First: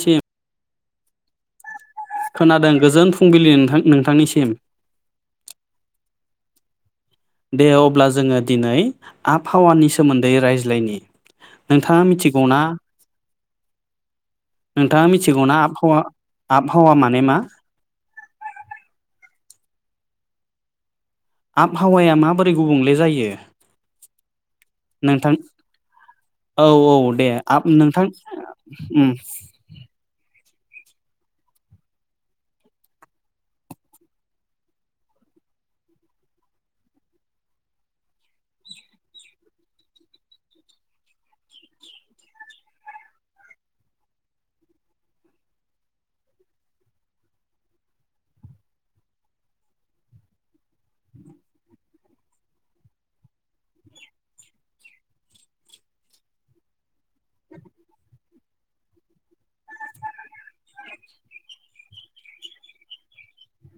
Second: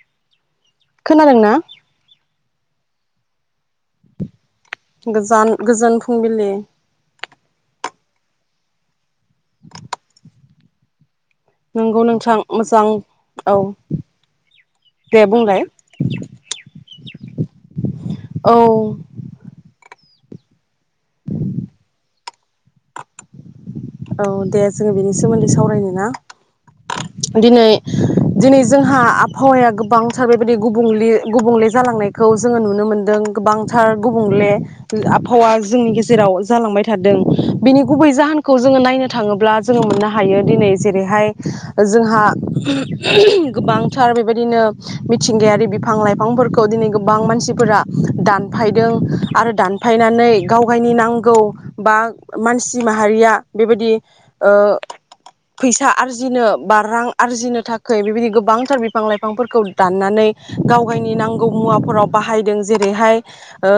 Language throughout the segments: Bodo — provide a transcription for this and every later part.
थिम खोनादोंना? खोनादों गोजोन फुंबिलि नोंथां नोंथांनिसिम गोजान गोजोन फुंबिलि। दे अब्ला जोङो दिनै आबहावानि सोमोन्दै रायज्लायनि। नोंगौ नोंथाङा नोंथां मिथिगौना मोजां। औ। नोंथाङा दे मिथिगौना बुंलाय आबहावा आबहावा माने मा? औ आबहावाया माबोरै गुबुंले जायो? औ दे जोङो बेनि नोंथां सोमोन्दै सावरायनो ना औ औ दे आब दिनै नोंथां दिनै जोंहा उम आबहावाया गोबां थाबाय [unintelligible] गुबुंले गुबुंले जालांनायखौ जोङो नुनो मोनदों गोबांथार गुबुंले आबहावा जोंनि गेजेराव जालांबाय थादों बिनि गुबै जाहोन खौ जोङो नायनो थाङोब्ला जोङो मोननो हायो दिनै जेरैहाय जोंहा गोबांथार बेबायदिनो मिथिंगायारि बिफां लाइफांफोरखौ दिनै गोबां मानसिफोरा दानफायदों आरो दानफायनानै गाव गायनि नांगौ बा मानसि माहारिया बेबायदि ओ फैसा आरजिनो बा रां आरजिनो थाखाय बेबायदि गोबांथार बिफां लाइफांफोरखौ दाननानै गाव गायनि नांगौ मुवाफोराव बाहायदों जेरैहाय ओ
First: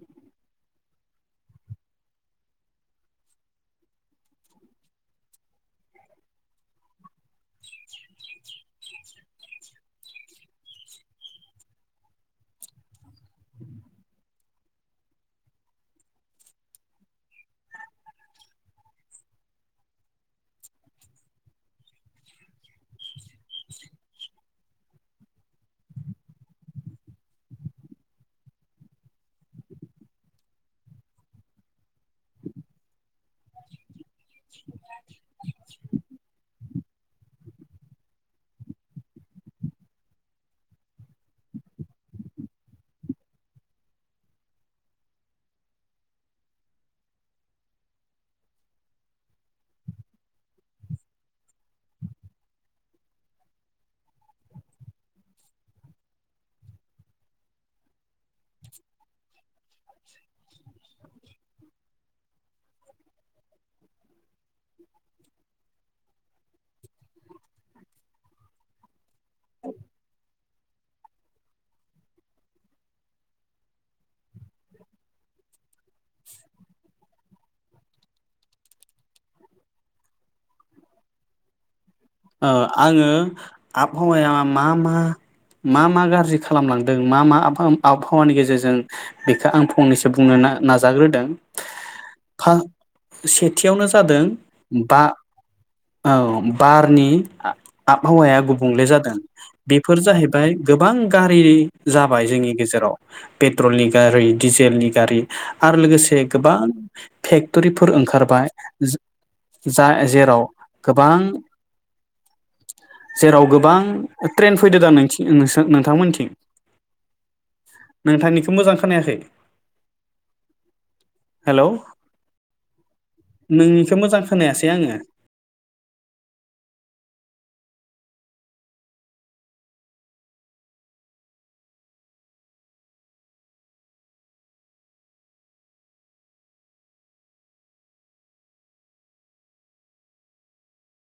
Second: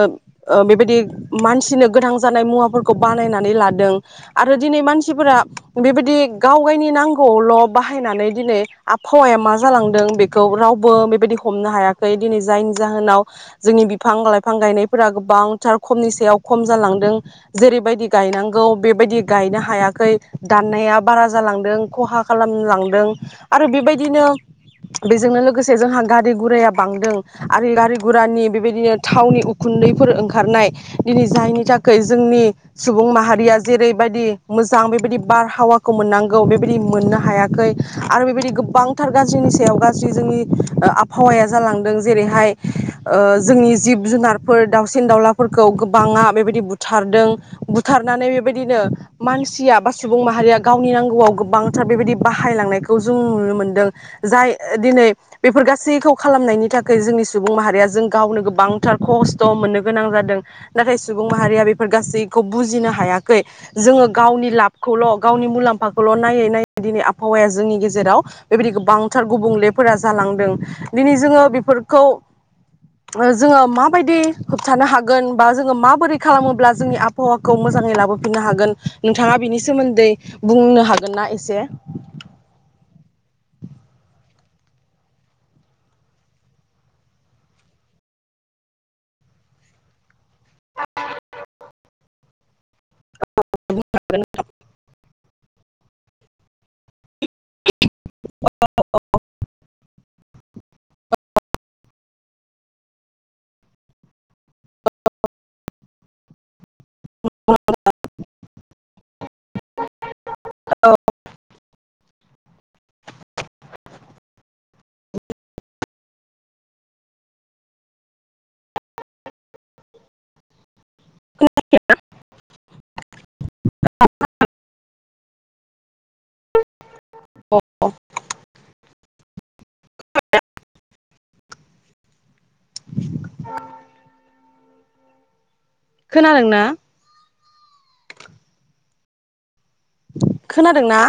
ओ बेबायदि मानसिनो गोनां जानाय मुवाफोरखौ बानायनानै लादों आरो दिनै मानसिफोरा बेबायदि गाव गायनि नांगौआवल बाहायनानै दिनै आबहावाया मा जालांदों बेखौ रावबो बेबायदि हमनो हायाखै दिनै जायनि जाहोनाव जोंनि बिफां लाइफां गायनायफोरा गोबांथार खमनि सायाव खम जालांदों जेरैबायदि गायनांगौ बेबायदि गायनो हायाखै दाननाया बारा जालांदों खहा खालामलांदों आरो बेबायदिनो बेजोंनो लोगोसे जोंहा गारि गुराया बांदों आरो गारि गुरानि बेबायदिनो थावनि उखुन्दैफोर ओंखारनाय दिनै जायनि थाखाय जोंनि सुबुं माहारिया बायदि मोजां बेबायदि बारहावाखौ मोननांगौ बे बिदि मोननो हायाखै आरो बेबायदि गोबांथार गाज्रिनि सायाव गाज्रि जोंनि ओ आबहावा जालांदों जेरैहाय ओ जोंनि जिब जुनारफोर दावसिन दावलाफोरखौ गोबाङा बेबायदि बुथारदों बुथारनानै बेबाय दिनो मानसिया बा सुबुं माहारिया गावनि नांगौआव गोबांथार बेबायदि बाहायलांनायखौ जों नुनो मोनदों जाय दिनै बेफोर गासैखौ खालामनायनि थाखाय जोंनि सुबुं माहारिया जों गावनो गोबांथार खस्थ मोननो गोनां जादों नाथाय सुबुं माहारिया बेफोर गासैखौ बुजिनो हाया गै जोङो गावनि लाबखौल गावनि मुलाम्फा खौल नायै नायै दिनै आबहावाया जोंनि गेजेराव बेबायदि गोबांथार गुबुंलेफोरा जालांदों दिनै जोङो बेफोरखौ ओ जोङो माबायदि होबथानो हागोन बा जोङो माबोरै खालामोब्ला जोंनि आबहावाखौ मोजाङै लाबो फिननो हागोन नोंथाङा बिनि सोमोन्दै बुंनो हागोन ना एसे ओ आङो आबहावाया मा मा मा मा गाज्रि खालामलांदों मा मा आब आबहावानि गेजेरजों बेखौ आं फंनैसो बुंनो ना नाजाग्रोदों। सेथियावनो जादों बा औ बार नि आ-आबहावाया गुबुंले जादों बेफोर जाहैबाय गोबां गारि जाबाय जोंनि गेजेराव पेट्रलनि गारि डिजेलनि गारि आरो लोगोसे गोबां फेक्टरिफोर ओंखारबाय। जा जेराव गोबां जेराव गोबां ट्रेन फैदोदां न [unintelligible] नोंथांमोनथिं नोंथांनिखौ मोजां खोनाखै। हेलौ। नोंनिखौ मोजां खोनायासै आङो। [unintelligible] [inaudible] खोनादों ना। खोनादोंना।